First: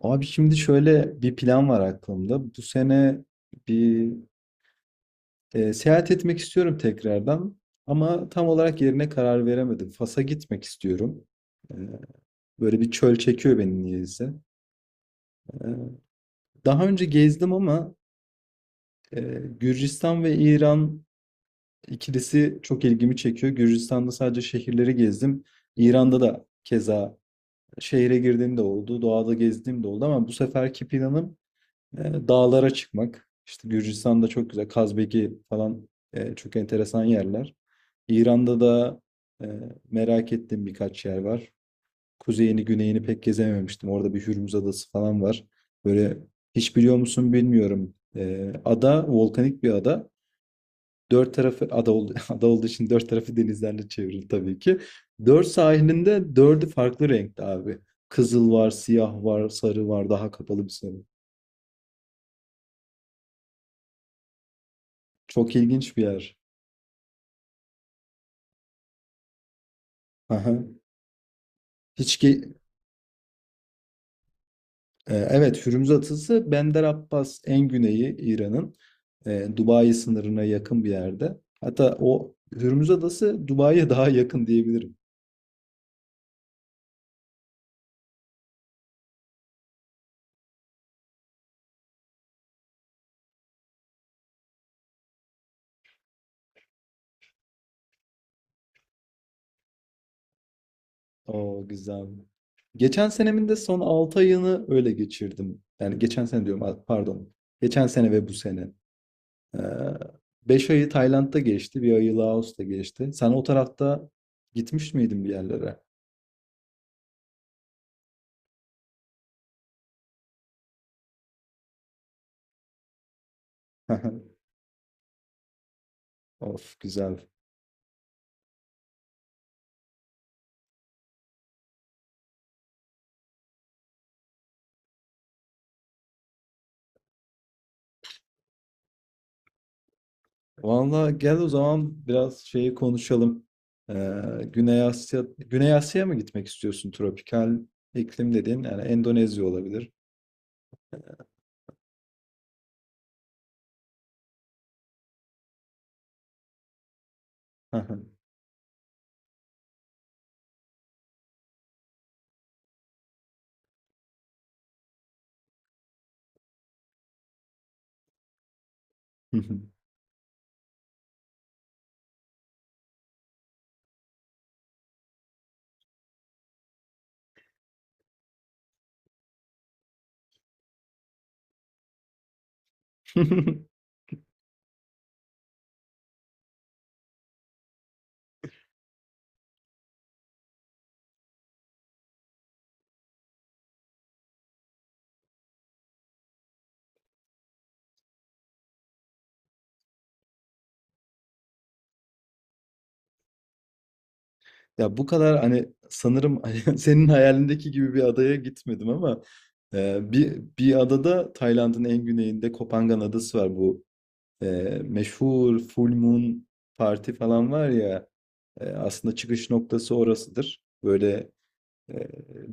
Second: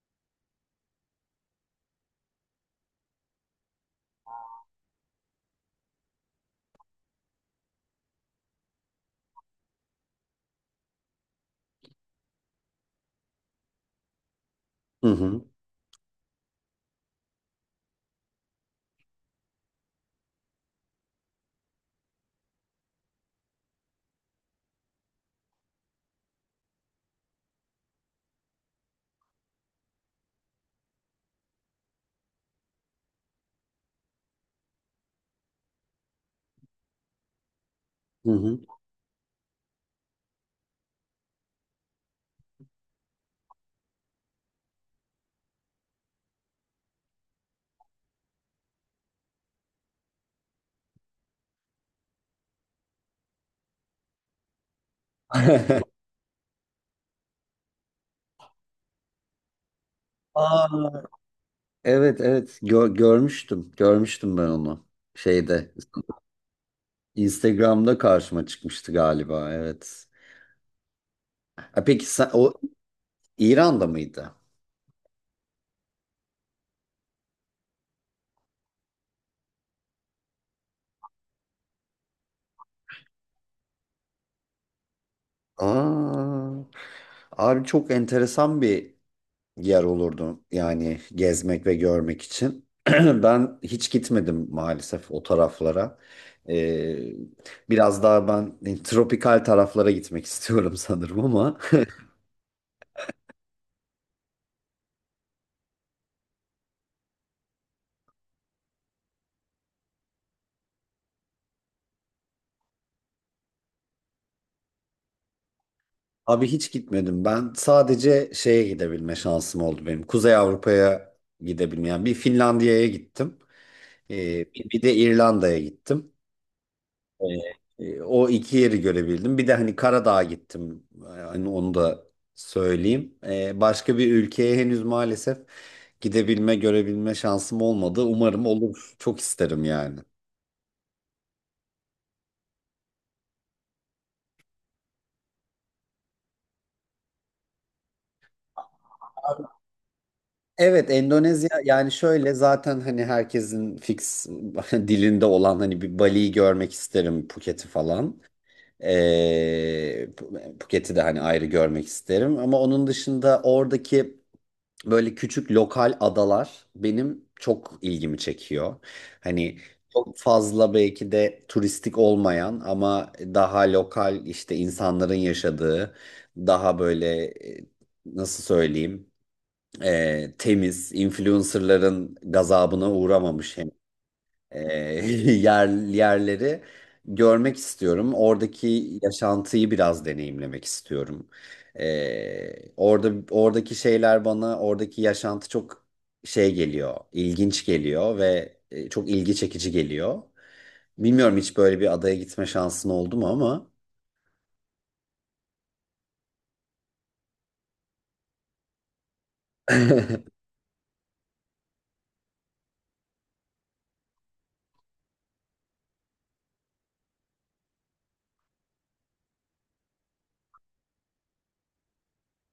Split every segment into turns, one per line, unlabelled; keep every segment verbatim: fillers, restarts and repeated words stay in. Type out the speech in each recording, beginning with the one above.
Abi şimdi şöyle bir plan var aklımda. Bu sene bir e, seyahat etmek istiyorum tekrardan. Ama tam olarak yerine karar veremedim. Fas'a gitmek istiyorum. E, böyle bir çöl çekiyor beni niyeyse.
Hı hı.
E, daha önce gezdim ama e, Gürcistan ve İran ikilisi çok ilgimi çekiyor. Gürcistan'da sadece şehirleri gezdim. İran'da da keza şehre girdiğim de oldu, doğada gezdiğim de oldu ama bu seferki planım E, dağlara çıkmak. İşte Gürcistan'da çok güzel. Kazbeki falan e, çok enteresan yerler.
Hı hı.
İran'da da e, merak ettiğim birkaç yer var. Kuzeyini, güneyini pek gezememiştim. Orada bir Hürmüz Adası falan var. Böyle, hiç biliyor musun bilmiyorum. E, ada volkanik bir ada. Dört tarafı ada, oldu, ada olduğu için dört tarafı denizlerle çevrili tabii ki. Dört sahilinde dördü farklı renkte abi. Kızıl var, siyah var, sarı var, daha kapalı bir sarı.
Aa, evet evet Gö- görmüştüm. Görmüştüm ben onu.
Çok
Şeyde
ilginç bir yer.
Instagram'da karşıma çıkmıştı galiba, evet.
Aha.
Ha, peki
Hiç
sen,
ki
o İran'da mıydı?
e, evet Hürmüz Adası Bender Abbas en güneyi İran'ın, e, Dubai sınırına yakın bir yerde. Hatta o Hürmüz Adası Dubai'ye daha yakın diyebilirim.
Aa, abi çok enteresan bir yer olurdu yani gezmek ve görmek için. Ben hiç gitmedim maalesef o taraflara. Ee, biraz daha ben e, tropikal taraflara gitmek istiyorum sanırım ama
Oo, güzel. Geçen senemin de son 6 ayını öyle geçirdim. Yani geçen sene diyorum, a- pardon. Geçen sene ve bu sene. Ee, 5 ayı Tayland'da geçti. Bir ayı Laos'ta geçti. Sen o tarafta gitmiş miydin bir yerlere?
abi hiç gitmedim ben. Sadece şeye gidebilme şansım oldu benim. Kuzey Avrupa'ya gidebilmeyen, yani bir Finlandiya'ya gittim. Ee, bir bir de İrlanda'ya gittim.
Of,
Ee,
güzel.
e, o iki yeri görebildim. Bir de hani Karadağ'a gittim. Yani onu da söyleyeyim. Ee, başka bir ülkeye henüz maalesef gidebilme, görebilme şansım olmadı. Umarım olur. Çok isterim yani.
Valla gel o zaman biraz şeyi konuşalım. Ee, Güney Asya, Güney Asya'ya mı gitmek istiyorsun? Tropikal iklim dediğin yani Endonezya olabilir.
Evet, Endonezya. Yani şöyle, zaten hani herkesin fix dilinde olan, hani bir Bali'yi görmek isterim, Phuket'i falan. Ee, Ph- Phuket'i de hani ayrı görmek isterim, ama onun dışında oradaki böyle küçük lokal adalar benim çok ilgimi çekiyor. Hani çok fazla belki de turistik olmayan, ama daha lokal, işte insanların yaşadığı, daha böyle e, nasıl söyleyeyim, e, temiz, influencerların gazabına uğramamış hem e, yer yerleri görmek istiyorum. Oradaki yaşantıyı biraz deneyimlemek istiyorum. E, orada oradaki şeyler bana, oradaki yaşantı çok şey geliyor, ilginç geliyor ve e, çok ilgi çekici geliyor. Bilmiyorum, hiç böyle bir adaya gitme şansın oldu mu ama
Ya bu kadar hani, sanırım hani senin hayalindeki gibi bir adaya gitmedim ama e, bir bir adada, Tayland'ın en güneyinde Kopangan Adası var. Bu e, meşhur Full Moon Parti falan var ya, e, aslında çıkış noktası orasıdır. Böyle E,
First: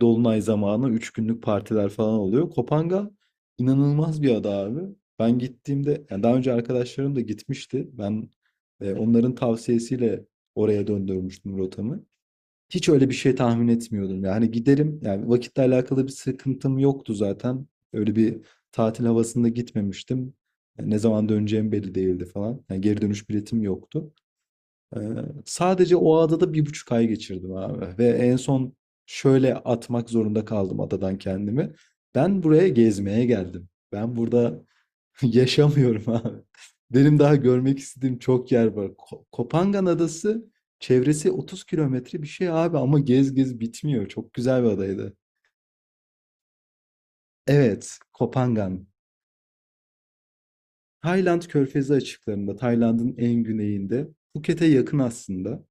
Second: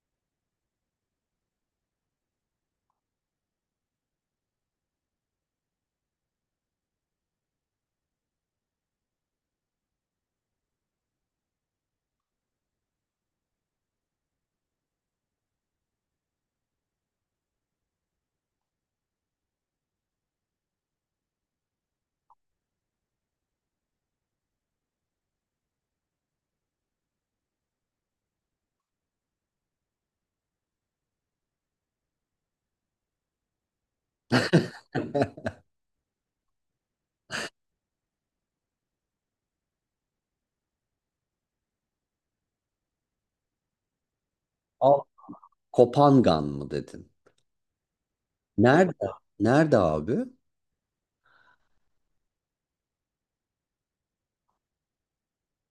Dolunay zamanı üç günlük partiler falan oluyor. Kopanga inanılmaz bir ada abi. Ben gittiğimde, yani daha önce arkadaşlarım da gitmişti. Ben e, onların tavsiyesiyle oraya döndürmüştüm rotamı. Hiç öyle bir şey tahmin etmiyordum. Yani giderim. Yani vakitle alakalı bir sıkıntım yoktu zaten. Öyle bir tatil havasında gitmemiştim. Yani ne zaman döneceğim belli değildi falan. Yani geri dönüş biletim yoktu. Ee, sadece o adada bir buçuk ay geçirdim abi. Ve en son şöyle atmak zorunda kaldım adadan kendimi. Ben buraya gezmeye geldim. Ben burada yaşamıyorum abi. Benim daha görmek istediğim çok yer var. Ko- Kopangan Adası çevresi 30 kilometre bir şey abi, ama gez gez bitmiyor. Çok güzel bir
al,
adaydı.
Kopangan mı dedin?
Evet, Kopangan.
Nerede? Nerede abi?
Tayland Körfezi açıklarında, Tayland'ın en güneyinde. Phuket'e yakın aslında.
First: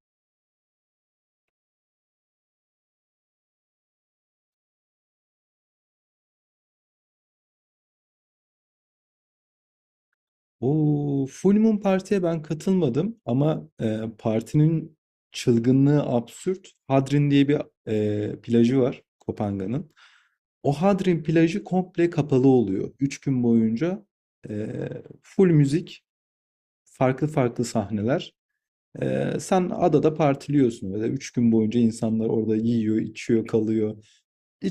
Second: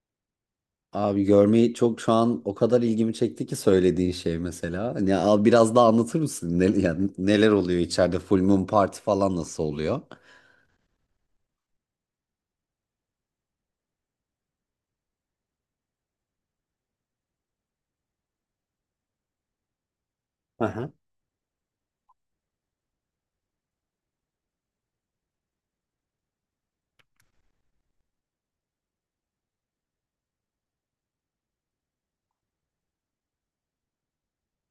Abi görmeyi çok, şu an o kadar ilgimi çekti ki söylediğin şey mesela. Hani al, biraz daha anlatır mısın? Ne, yani neler oluyor içeride? Full Moon Party falan nasıl oluyor?
O Full Moon Parti'ye ben katılmadım, ama e, partinin çılgınlığı absürt. Hadrin diye bir e, plajı var Kopangan'ın. O
Aha.
Hadrin plajı komple kapalı oluyor. Üç gün boyunca e, full müzik, farklı farklı sahneler. E, sen adada partiliyorsun böyle. Üç gün boyunca insanlar orada yiyor, içiyor, kalıyor.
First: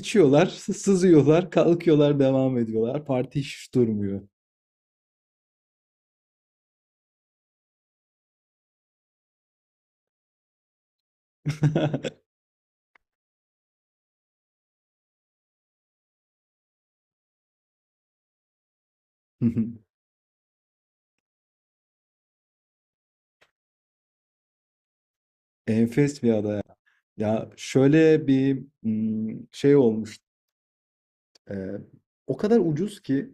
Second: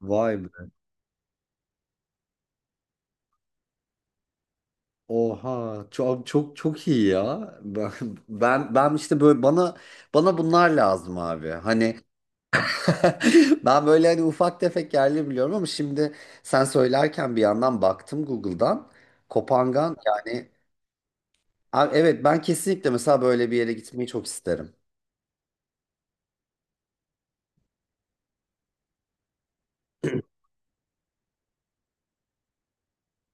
Vay be.
sızıyorlar, kalkıyorlar, devam ediyorlar. Parti hiç durmuyor.
Oha, çok çok çok iyi ya. Ben ben, ben işte böyle bana bana bunlar lazım abi. Hani ben böyle hani ufak tefek yerleri biliyorum, ama şimdi sen söylerken bir yandan baktım Google'dan. Kopangan yani, abi evet, ben kesinlikle mesela böyle bir yere gitmeyi çok isterim.
Enfes bir ada. Ya şöyle bir ım, şey olmuş. e, o kadar ucuz ki,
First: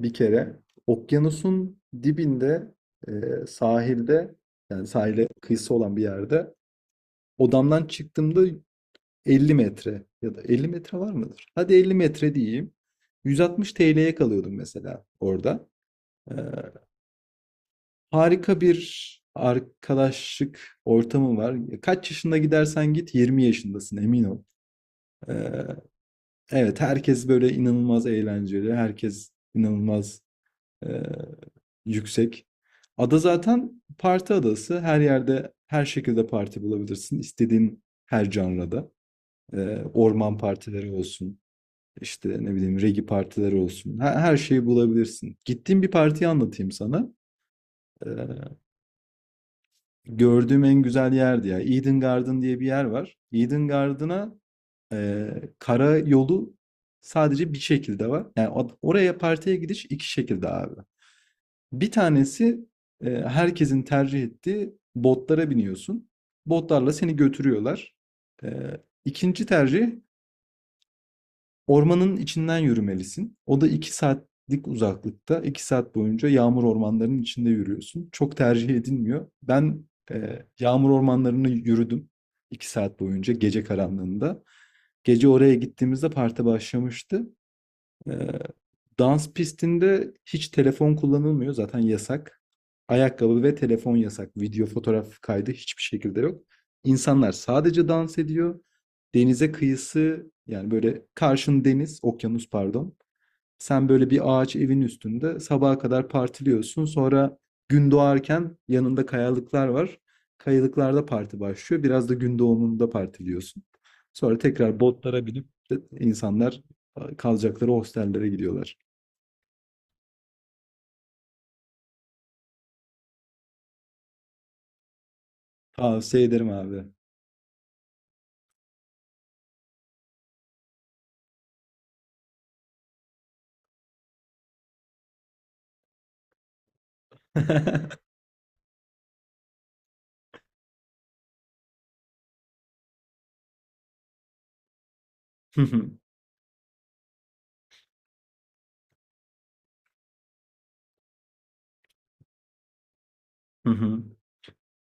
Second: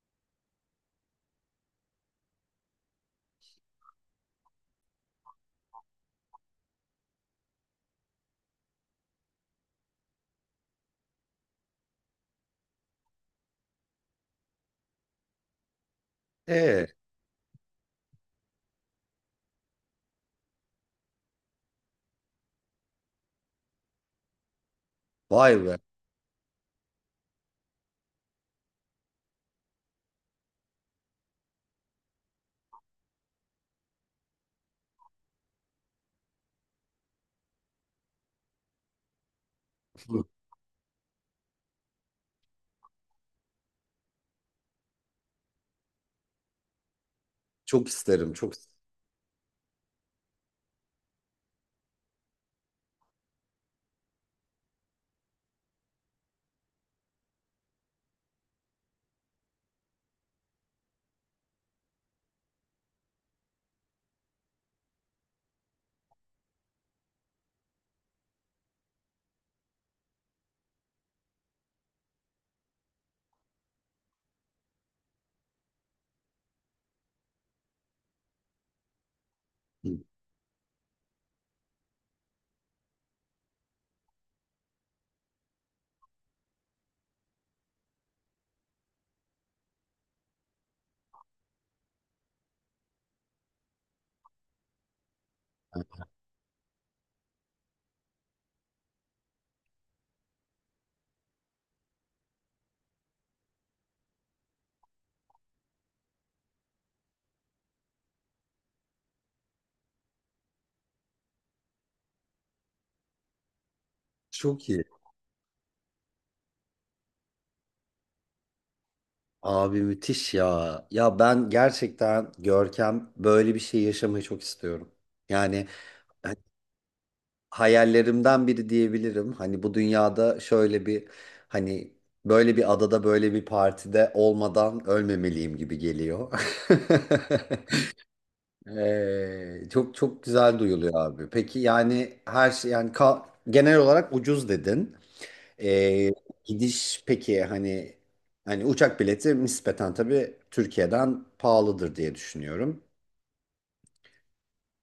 bir kere okyanusun dibinde, e, sahilde, yani sahile kıyısı olan bir yerde odamdan çıktığımda 50 metre, ya da elli metre var mıdır? Hadi elli metre diyeyim. yüz altmış T L'ye kalıyordum mesela orada. E,
E,
harika bir arkadaşlık ortamı var. Kaç yaşında gidersen git, yirmi yaşındasın, emin ol.
vay be.
Evet, herkes böyle inanılmaz eğlenceli, herkes inanılmaz eee, yüksek. Ada zaten parti adası. Her yerde, her şekilde parti bulabilirsin. İstediğin her janrada. Eee,
Çok
orman partileri olsun, işte ne bileyim regi partileri olsun. Her, her şeyi bulabilirsin. Gittiğim bir partiyi anlatayım sana.
isterim. Çok
Eee, gördüğüm en güzel yerdi ya. Eden Garden diye bir yer var. Eden Garden'a. Ee, kara yolu sadece bir şekilde var. Yani oraya partiye gidiş iki şekilde abi. Bir tanesi, e, herkesin tercih ettiği, botlara biniyorsun. Botlarla seni götürüyorlar. Ee, ikinci tercih, ormanın içinden yürümelisin. O da iki saatlik uzaklıkta. iki saat boyunca yağmur ormanlarının içinde yürüyorsun. Çok tercih edilmiyor. Ben
isterim.
e, yağmur ormanlarını yürüdüm. iki saat boyunca, gece karanlığında. Gece oraya gittiğimizde parti başlamıştı. Ee, dans pistinde hiç telefon kullanılmıyor. Zaten yasak. Ayakkabı ve telefon yasak. Video, fotoğraf kaydı hiçbir şekilde yok. İnsanlar sadece dans ediyor. Denize kıyısı, yani böyle karşın deniz, okyanus pardon. Sen böyle bir ağaç evin üstünde sabaha kadar partiliyorsun. Sonra gün doğarken yanında kayalıklar var. Kayalıklarda parti başlıyor. Biraz da gün doğumunda partiliyorsun. Sonra
Çok
tekrar
iyi.
botlara binip de insanlar e, kalacakları hostellere gidiyorlar.
Abi müthiş ya. Ya ben gerçekten Görkem böyle bir şey yaşamayı çok istiyorum. Yani
Tavsiye
hani
ederim abi.
hayallerimden biri diyebilirim. Hani bu dünyada şöyle bir, hani böyle bir adada, böyle bir partide olmadan ölmemeliyim gibi geliyor. Ee, çok çok güzel duyuluyor abi. Peki yani, her şey yani, ka- genel olarak ucuz dedin.
Hı hı,
Ee, gidiş peki, hani hani uçak bileti nispeten tabii Türkiye'den pahalıdır diye düşünüyorum.
hı hı.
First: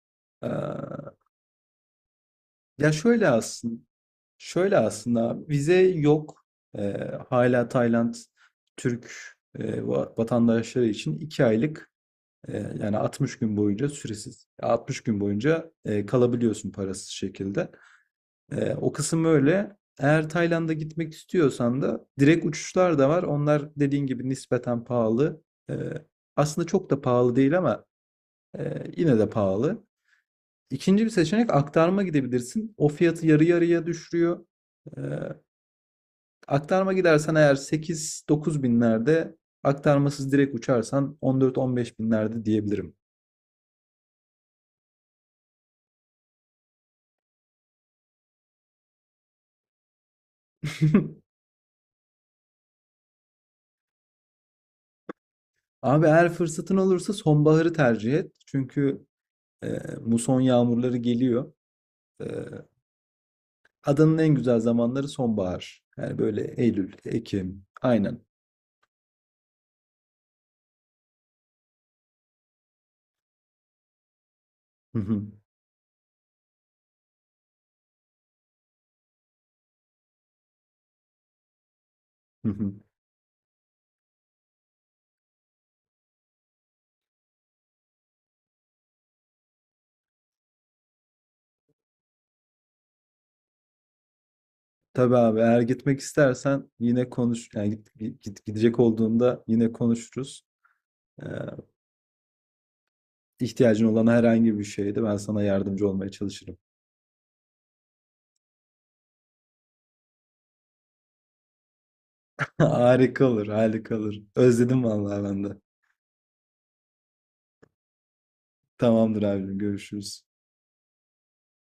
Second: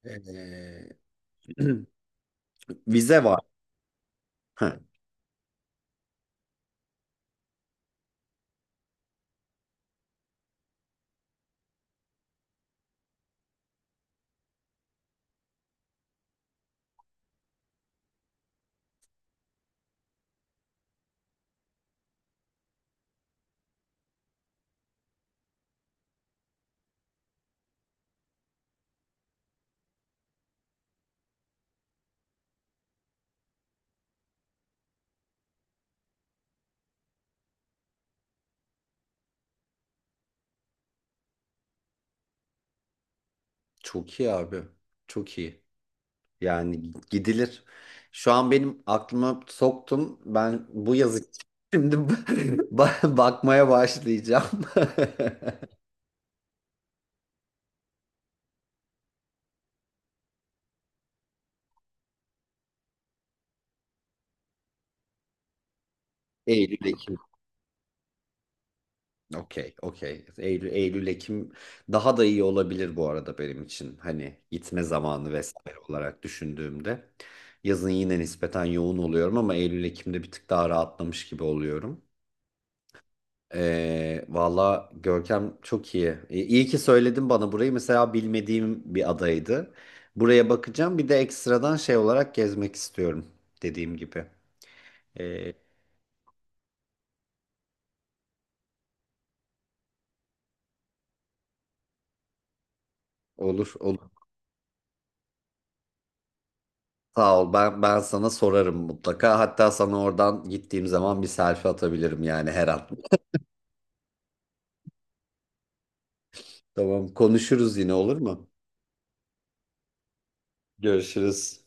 Ee,
Ee, Ya
vize
şöyle
var.
aslında, şöyle
Ha,
aslında abi, vize yok. Ee, hala Tayland Türk e, va- vatandaşları için iki aylık, E, yani altmış gün boyunca süresiz. altmış gün boyunca e, kalabiliyorsun parasız şekilde. E, o kısım öyle. Eğer Tayland'a gitmek istiyorsan da direkt uçuşlar da var. Onlar dediğin gibi nispeten pahalı. E, aslında çok da pahalı değil ama e, yine de pahalı. İkinci bir seçenek, aktarma gidebilirsin. O fiyatı yarı yarıya düşürüyor. E, aktarma gidersen eğer sekiz dokuz binlerde, aktarmasız direkt uçarsan on dört on beş binlerde diyebilirim.
çok iyi abi. Çok iyi. Yani gidilir. Şu an benim aklıma soktum. Ben bu yazı şimdi ba- bakmaya başlayacağım.
Abi eğer fırsatın olursa sonbaharı tercih et. Çünkü e, muson yağmurları geliyor. E, adanın en güzel zamanları sonbahar. Yani böyle
Eylül,
Eylül,
Ekim.
Ekim. Aynen.
Okey, okey. Eylül, Eylül, Ekim daha da iyi olabilir bu arada benim için. Hani gitme
Hı hı,
zamanı vesaire olarak düşündüğümde. Yazın yine nispeten yoğun oluyorum, ama Eylül, Ekim'de bir tık daha rahatlamış gibi oluyorum.
hı hı.
Ee, valla Görkem çok iyi. Ee, İyi ki söyledin bana burayı. Mesela bilmediğim bir adaydı. Buraya bakacağım. Bir de ekstradan şey olarak gezmek istiyorum, dediğim gibi.
Tabii abi,
Ee,
eğer gitmek istersen yine konuş. Yani git- git- gidecek olduğunda yine konuşuruz. E,
olur,
ihtiyacın
olur.
olan herhangi bir şeyde ben sana yardımcı olmaya çalışırım.
Sağ ol. Ben ben sana sorarım mutlaka. Hatta sana oradan gittiğim zaman bir selfie atabilirim yani her an.
Harika olur, harika olur. Özledim vallahi ben de.
Tamam, konuşuruz yine, olur mu?
Tamamdır abicim, görüşürüz.
Görüşürüz.